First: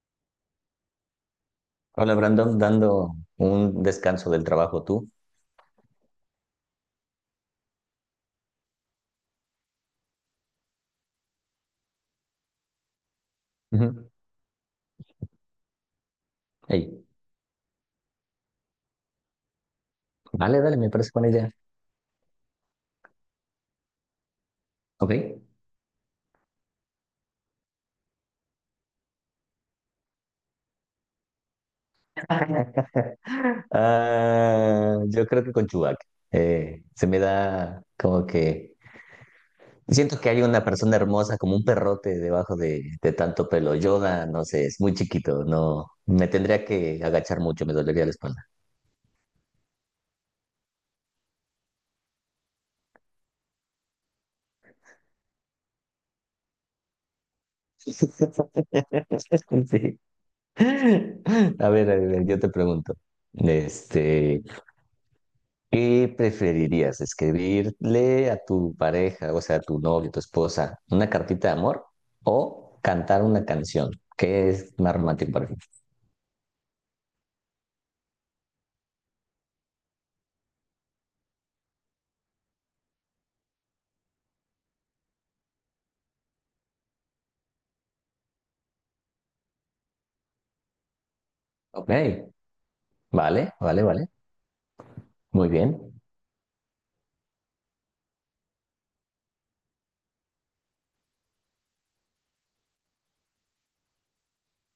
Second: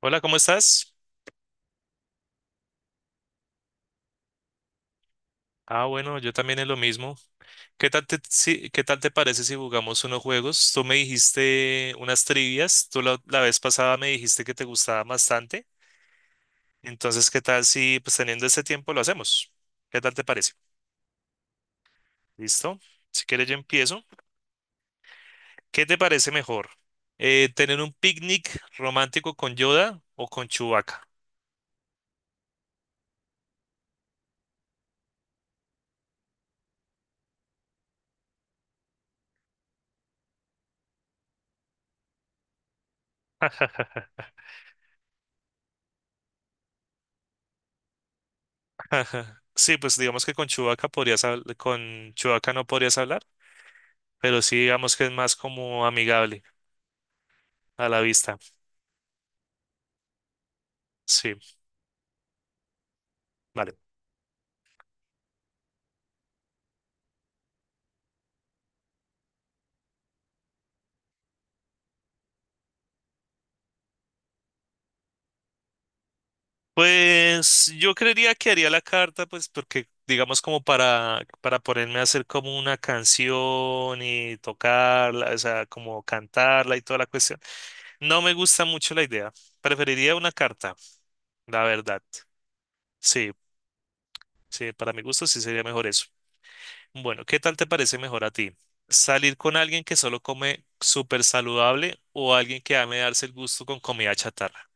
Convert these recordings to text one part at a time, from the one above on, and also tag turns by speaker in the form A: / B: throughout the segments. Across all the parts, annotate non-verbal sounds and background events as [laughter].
A: Hola, ¿cómo estás?
B: Hola Brandon, dando un descanso del trabajo tú.
A: Ah, bueno, yo también es lo mismo. ¿Qué tal te parece si jugamos unos juegos? Tú me dijiste unas trivias, tú la vez pasada me
B: Ujú.
A: dijiste que te gustaba bastante.
B: Ey,
A: Entonces, ¿qué tal si pues teniendo este tiempo lo hacemos? ¿Qué tal te parece?
B: vale, dale, me parece buena idea.
A: ¿Listo? Si quieres yo empiezo.
B: Ok.
A: ¿Qué te parece mejor? ¿Tener un picnic romántico con Yoda o con Chewbacca?
B: [laughs] Ah, yo creo que con Chubac. Se me da como que siento que hay una persona hermosa como un perrote debajo de tanto pelo. Yoda,
A: [laughs]
B: no sé, es muy chiquito, no me tendría que agachar mucho, me dolería la espalda.
A: Sí, pues digamos que con con Chewbacca no podrías hablar, pero sí digamos que es más como amigable a la vista.
B: [laughs] Sí.
A: Sí,
B: A ver, yo te pregunto.
A: vale.
B: Este, ¿Qué preferirías? ¿Escribirle a tu pareja, o sea, a tu novio, tu esposa, una cartita de amor o cantar una canción? ¿Qué es más romántico para ti?
A: Pues yo creería que haría la carta, pues porque digamos como para ponerme a hacer como una canción y tocarla, o sea, como cantarla y toda la cuestión. No me gusta mucho la idea. Preferiría una carta, la
B: Ok,
A: verdad. Sí,
B: vale, vale, vale.
A: sí, para mi gusto sí
B: Muy
A: sería mejor
B: bien.
A: eso. Bueno, ¿qué tal te parece mejor a ti? ¿Salir con alguien que solo come súper saludable o alguien que ame darse el gusto con comida chatarra?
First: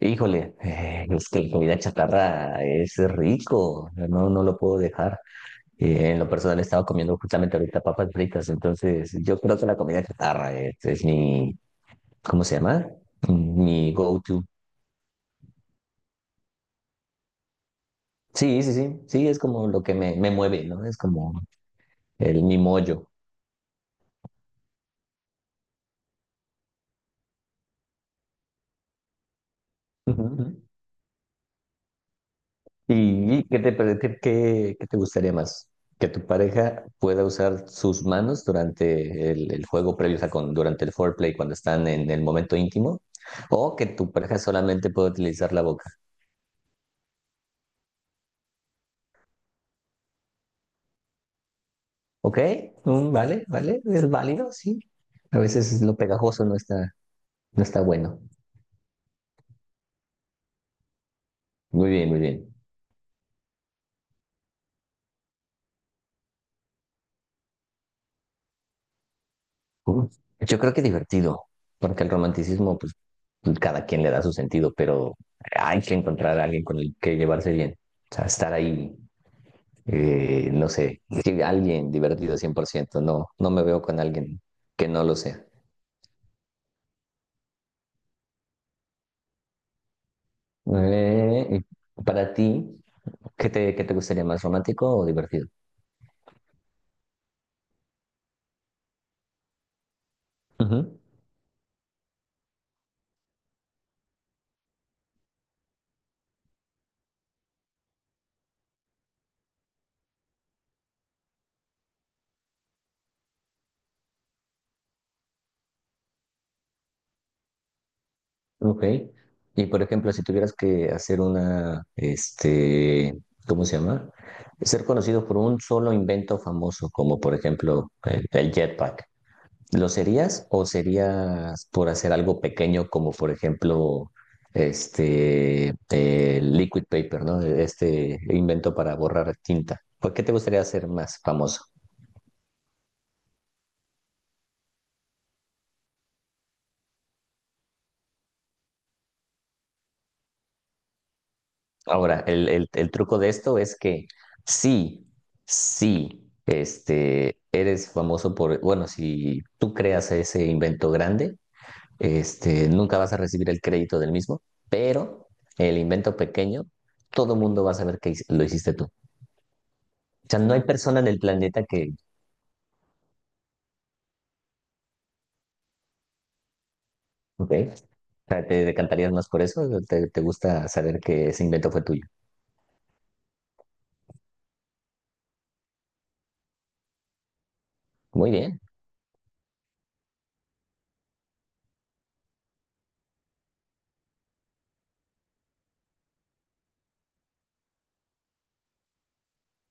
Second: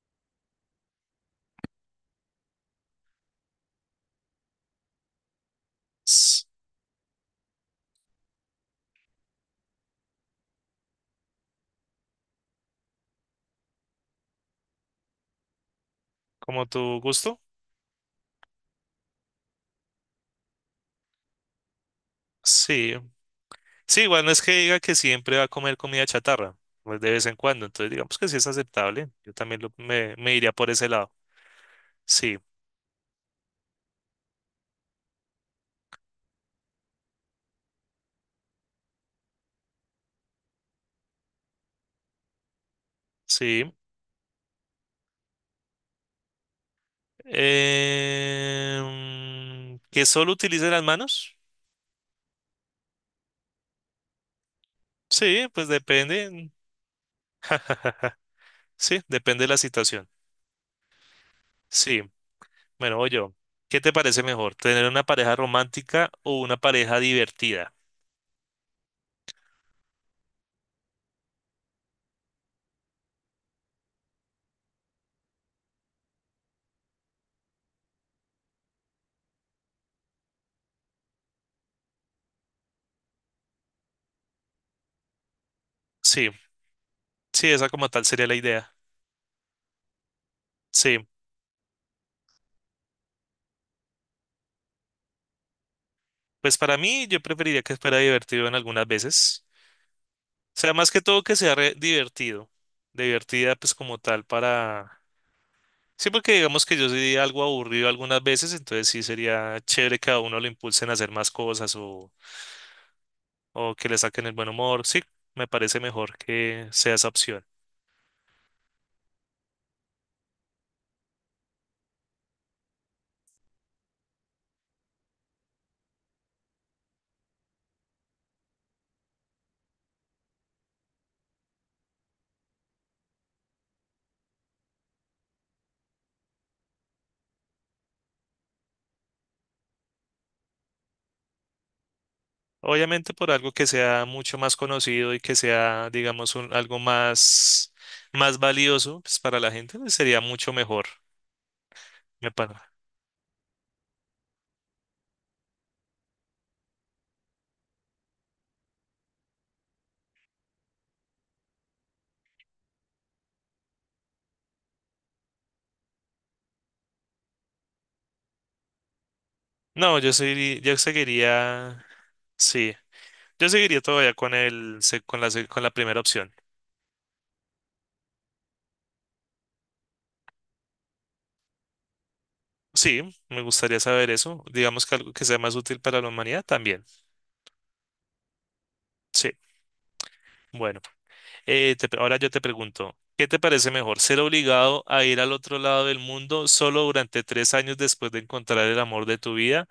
B: Híjole, es que la comida chatarra es rico, no, no lo puedo dejar. En lo
A: S-
B: personal he estado comiendo justamente ahorita papas fritas, entonces yo creo que la comida chatarra es mi, ¿cómo se llama? Mi go-to.
A: ¿Como tu gusto?
B: Sí, sí, sí, sí, es como lo que me mueve, ¿no? Es como el mi
A: Sí.
B: mollo.
A: Sí, igual no es que diga que siempre va a comer comida chatarra, pues de vez en cuando, entonces digamos que sí es aceptable. Yo también lo- me,
B: Ujú,
A: me
B: ujú.
A: iría por ese lado. Sí,
B: Y qué te, qué, qué te gustaría más? ¿Que tu pareja pueda usar sus manos durante el juego previo, o sea, durante el foreplay, cuando están en el momento íntimo?
A: sí.
B: ¿O que tu pareja solamente pueda utilizar la boca?
A: ¿Que solo utilice las manos?
B: ¿Ok? Mm, vale, vale, es válido, sí. A
A: Sí, pues
B: veces lo pegajoso
A: depende.
B: no está, no está
A: [laughs]
B: bueno.
A: Sí, depende de la situación.
B: Muy
A: Sí,
B: bien, muy bien.
A: bueno, oye, ¿qué te parece mejor? ¿Tener una pareja romántica o una pareja divertida?
B: Uh, Yo creo que divertido, porque el romanticismo, pues pues, cada quien le da su sentido, pero hay que encontrar a alguien con el que llevarse bien. O sea, estar ahí, no sé, sí, alguien divertido 100% no, no me veo con alguien que no lo sea.
A: Sí, sí, esa como tal sería la idea. Sí,
B: Eh, y para ti, qué te gustaría más, romántico o divertido?
A: pues para mí yo preferiría que fuera divertido en algunas veces. O sea, más que todo que sea divertido. Divertida pues como tal para. Sí, porque digamos que yo soy algo aburrido algunas veces, entonces sí sería chévere que a uno lo impulsen a hacer más cosas o que le saquen el buen humor. Sí, me parece mejor que sea esa opción.
B: Ok. Y por ejemplo, si tuvieras que hacer una, ¿cómo se llama? Ser conocido por un solo invento famoso, como por ejemplo el jetpack, ¿lo serías o serías por hacer algo pequeño, como por ejemplo el liquid paper, ¿no? Este invento para borrar tinta. ¿Por qué te gustaría ser más famoso?
A: Obviamente por algo que sea mucho más conocido y que sea, digamos, algo más valioso pues, para la gente, pues, sería mucho mejor.
B: Ahora,
A: Me
B: el,
A: para.
B: el truco de esto es que sí, sí, eres famoso por, bueno, si tú creas ese invento grande, nunca vas a recibir el crédito del mismo, pero el invento pequeño, todo mundo va a saber que lo hiciste tú. O
A: No,
B: sea, no hay persona en el planeta que,
A: sí, yo seguiría todavía con el, se- con la primera opción.
B: ok, o sea, ¿te decantarías más por eso? ¿Te, te gusta saber que ese invento fue tuyo?
A: Sí, me gustaría saber eso. Digamos que algo que sea más útil para la humanidad también.
B: Muy bien.
A: Sí, bueno. Te Ahora yo te pregunto, ¿qué te parece mejor? ¿Ser obligado a ir al otro lado del mundo solo durante 3 años después de encontrar el amor de tu vida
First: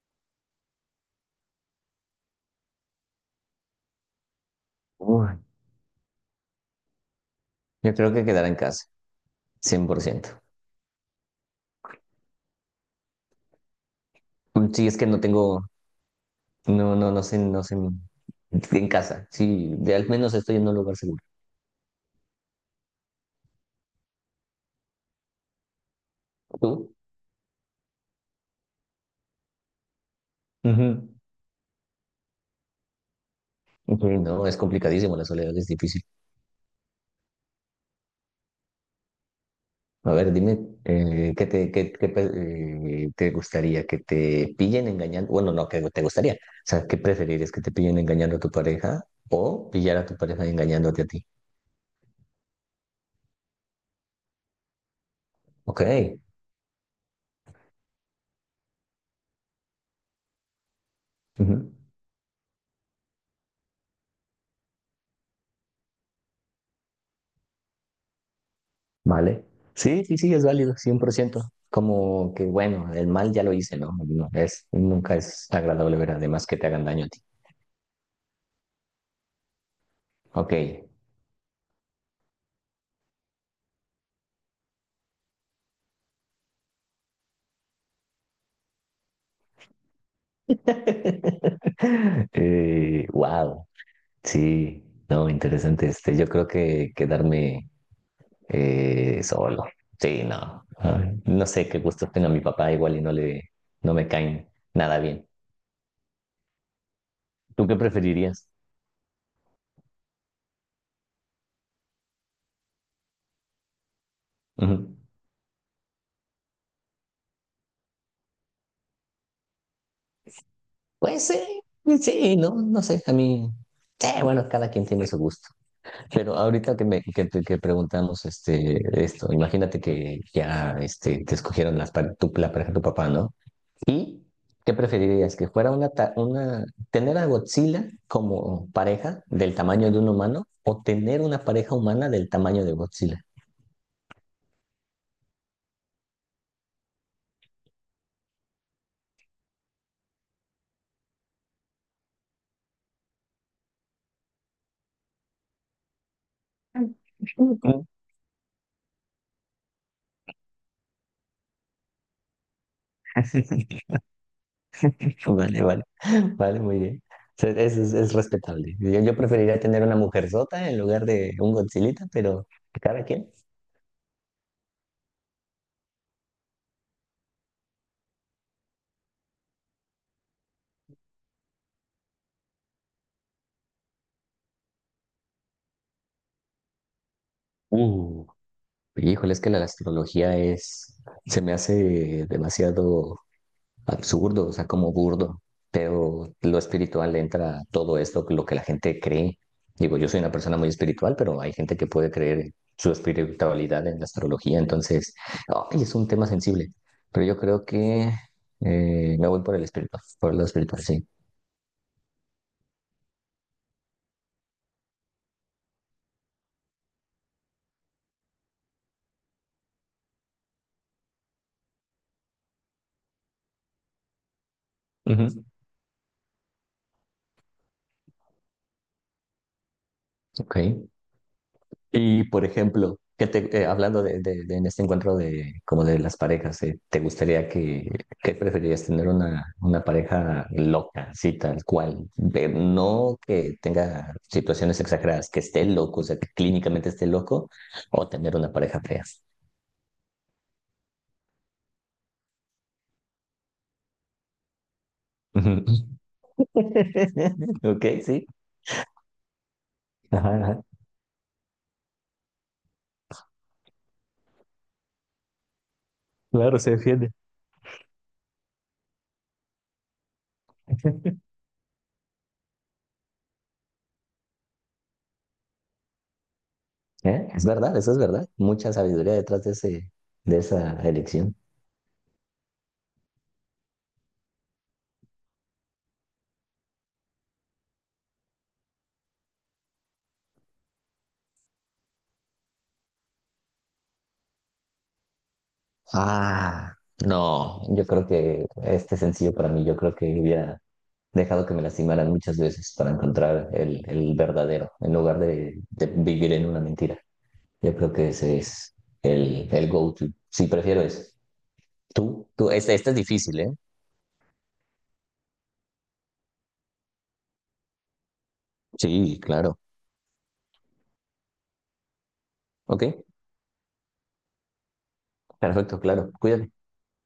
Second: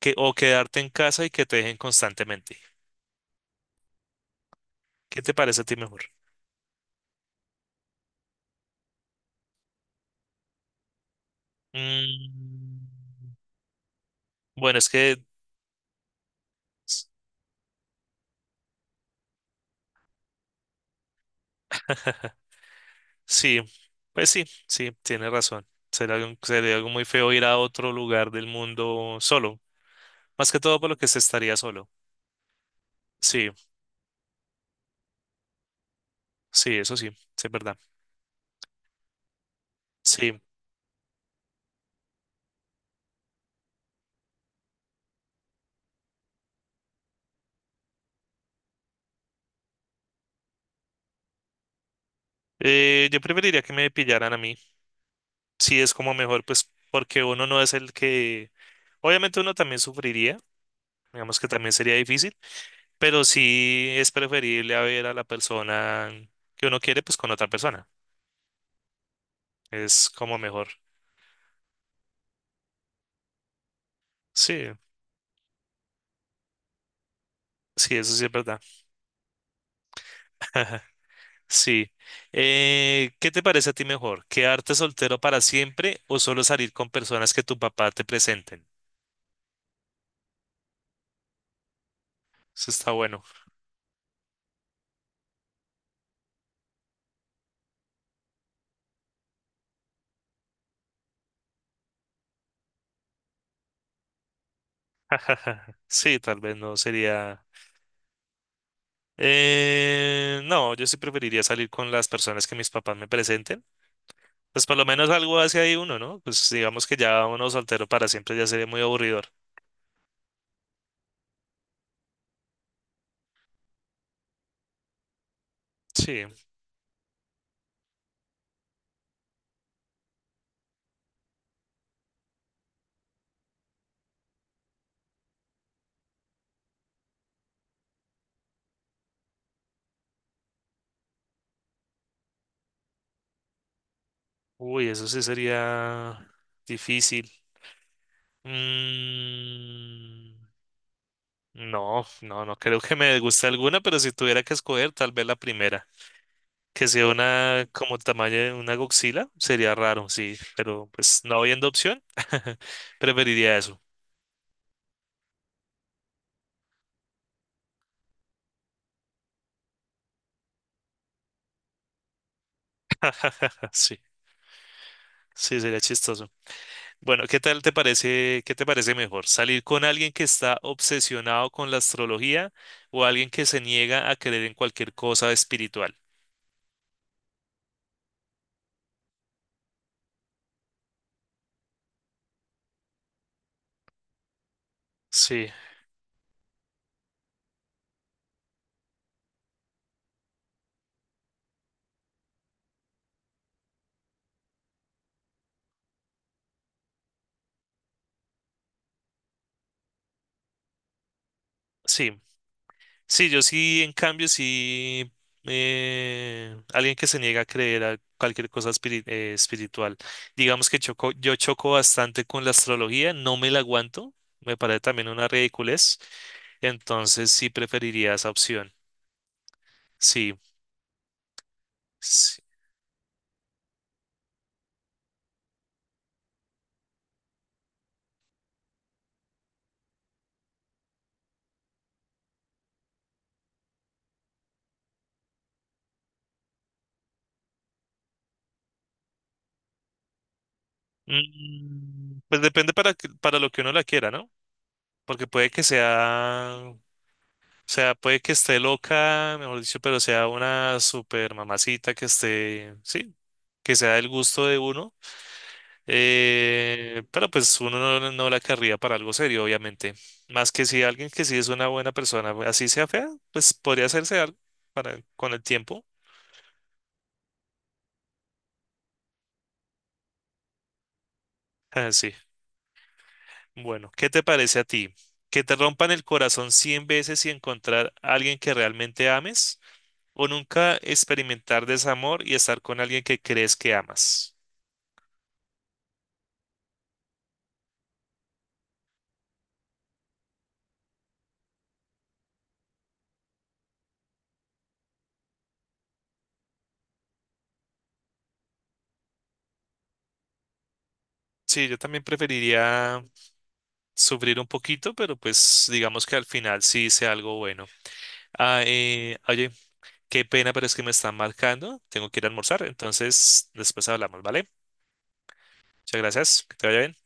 A: que, o quedarte en casa y que te dejen constantemente? ¿Qué
B: Uy,
A: te parece a ti mejor?
B: yo creo que quedará en casa, 100%.
A: Mm, bueno,
B: Sí,
A: es
B: es que no
A: que
B: tengo, no,
A: s-
B: no, no sé, no sé. En casa, sí, de al menos estoy en un lugar seguro.
A: sí, pues sí, sí, tienes razón. Sería algo
B: ¿Tú?
A: muy feo ir a otro lugar del mundo solo, más que todo por lo que
B: Ujú.
A: se estaría solo. Sí,
B: Ujú, no, es complicadísimo, la soledad es difícil.
A: sí, eso sí es verdad.
B: A ver,
A: Sí,
B: dime, ¿qué te, qué, te gustaría? ¿Que te pillen engañando? Bueno, no, que te gustaría. O sea, ¿qué preferirías? ¿Que te pillen engañando a tu pareja o pillar a tu pareja engañándote a ti?
A: Yo preferiría que me pillaran a mí. Sí es como
B: Ok.
A: mejor, pues porque uno no es el que, obviamente uno también sufriría, digamos que
B: Ujú.
A: también sería difícil, pero sí es preferible a ver a la persona que uno quiere, pues con otra persona.
B: Vale. Sí,
A: Es
B: sí, sí,
A: como
B: es
A: mejor.
B: válido, 100%. Como que, bueno, el mal ya lo hice, ¿no? No, es,
A: Sí,
B: nunca es agradable ver además que te hagan daño. A ti.
A: sí, eso sí es verdad.
B: Ok.
A: [laughs] Sí. ¿Qué te parece a ti mejor? ¿Quedarte soltero para siempre o solo salir con personas que tu papá te presenten?
B: [laughs]
A: Eso está bueno.
B: Wow. Sí, no, interesante. Yo creo que quedarme solo. Sí, no. Ay, no sé qué gustos tenga mi papá, igual y no le, no me caen nada bien.
A: [laughs] Sí, tal vez no sería.
B: ¿Tú qué preferirías?
A: No, yo sí preferiría salir con las personas que mis papás me presenten. Pues por lo
B: Ujú.
A: menos algo hace ahí uno, ¿no? Pues digamos que ya uno soltero para siempre ya sería muy aburridor.
B: Pues sí, sí, no, no sé. A mí, sí, bueno, cada quien tiene su gusto.
A: Sí.
B: Pero ahorita que me que, que preguntamos esto, imagínate que ya te escogieron las, tu, la pareja de tu papá, ¿no? ¿Y qué preferirías? ¿Que fuera una, una, tener a Godzilla como pareja del tamaño de un humano o tener una pareja humana del tamaño de Godzilla?
A: Uy, eso sí sería difícil. Mm, no, no, no creo que me guste alguna, pero si tuviera que escoger, tal vez la primera. Que sea una
B: Ujú.
A: como tamaño de una goxila, sería raro, sí, pero pues no habiendo opción, [laughs] preferiría eso.
B: [laughs] Vale, vale, vale, muy bien. O sea, es, es respetable. Yo preferiría tener una mujer sota en lugar de un Godzillita, pero cada quien.
A: Ah, sí, sí, sería chistoso. Bueno, ¿ qué te parece mejor? ¿Salir con alguien que está obsesionado con la astrología o alguien que se niega a creer en cualquier cosa espiritual?
B: Uh, híjole, es que la astrología es, se me hace demasiado absurdo, o sea, como burdo,
A: Sí,
B: pero lo espiritual entra a todo esto, lo que la gente cree. Digo, yo soy una persona muy espiritual, pero hay gente que puede creer su espiritualidad en la astrología, entonces, ay, es un tema sensible, pero yo creo que me voy por el espiritual, por lo espiritual, sí.
A: sí, sí, yo sí, en cambio, sí, alguien que se niega a creer a cualquier cosa espiritual. Digamos que choco, yo choco bastante con la astrología, no me la aguanto, me parece también una
B: Ujú.
A: ridiculez, entonces sí preferiría esa opción. Sí.
B: Ok. Y,
A: Sí.
B: por ejemplo, que te, hablando de, en este encuentro de, como de las parejas, ¿te gustaría que, qué preferirías tener una pareja loca, así tal cual? No que tenga situaciones exageradas, que esté loco, o sea, que clínicamente esté loco, o tener una pareja fea.
A: Pues depende para lo que uno la quiera, ¿no? Porque puede
B: Ujú.
A: que sea, o
B: [laughs] Ok,
A: sea, puede
B: sí.
A: que esté loca, mejor dicho, pero sea
B: Ajá, ajá.
A: una super mamacita que esté, sí, que sea del gusto de uno.
B: Claro, se defiende.
A: Pero pues uno no la querría para algo serio, obviamente. Más que si alguien que
B: [laughs]
A: sí es una buena persona, así sea fea, pues podría hacerse algo para, con el tiempo.
B: ¿Eh? Es verdad, eso es verdad. Mucha sabiduría detrás de ese, de esa elección.
A: Ah, sí. Bueno, ¿qué te parece a ti? ¿Que te rompan el corazón 100 veces y encontrar a alguien que realmente ames? ¿O nunca experimentar desamor y estar con alguien que crees que amas?
B: Ah, no, yo creo que este sencillo para mí, yo creo que hubiera dejado que me lastimaran muchas veces para encontrar el verdadero, en lugar de vivir en una mentira. Yo creo que ese es el go-to. Sí, prefiero ese.
A: Sí, yo también
B: Tú, este es
A: preferiría
B: difícil, ¿eh?
A: sufrir un poquito, pero pues digamos que al final sí hice algo bueno. Ah,
B: Sí,
A: oye,
B: claro.
A: qué pena, pero es que me están marcando. Tengo que ir a almorzar,
B: Ok,
A: entonces después hablamos, ¿vale?
B: perfecto,
A: Muchas
B: claro.
A: gracias, que
B: Cuídate.
A: te vaya bien.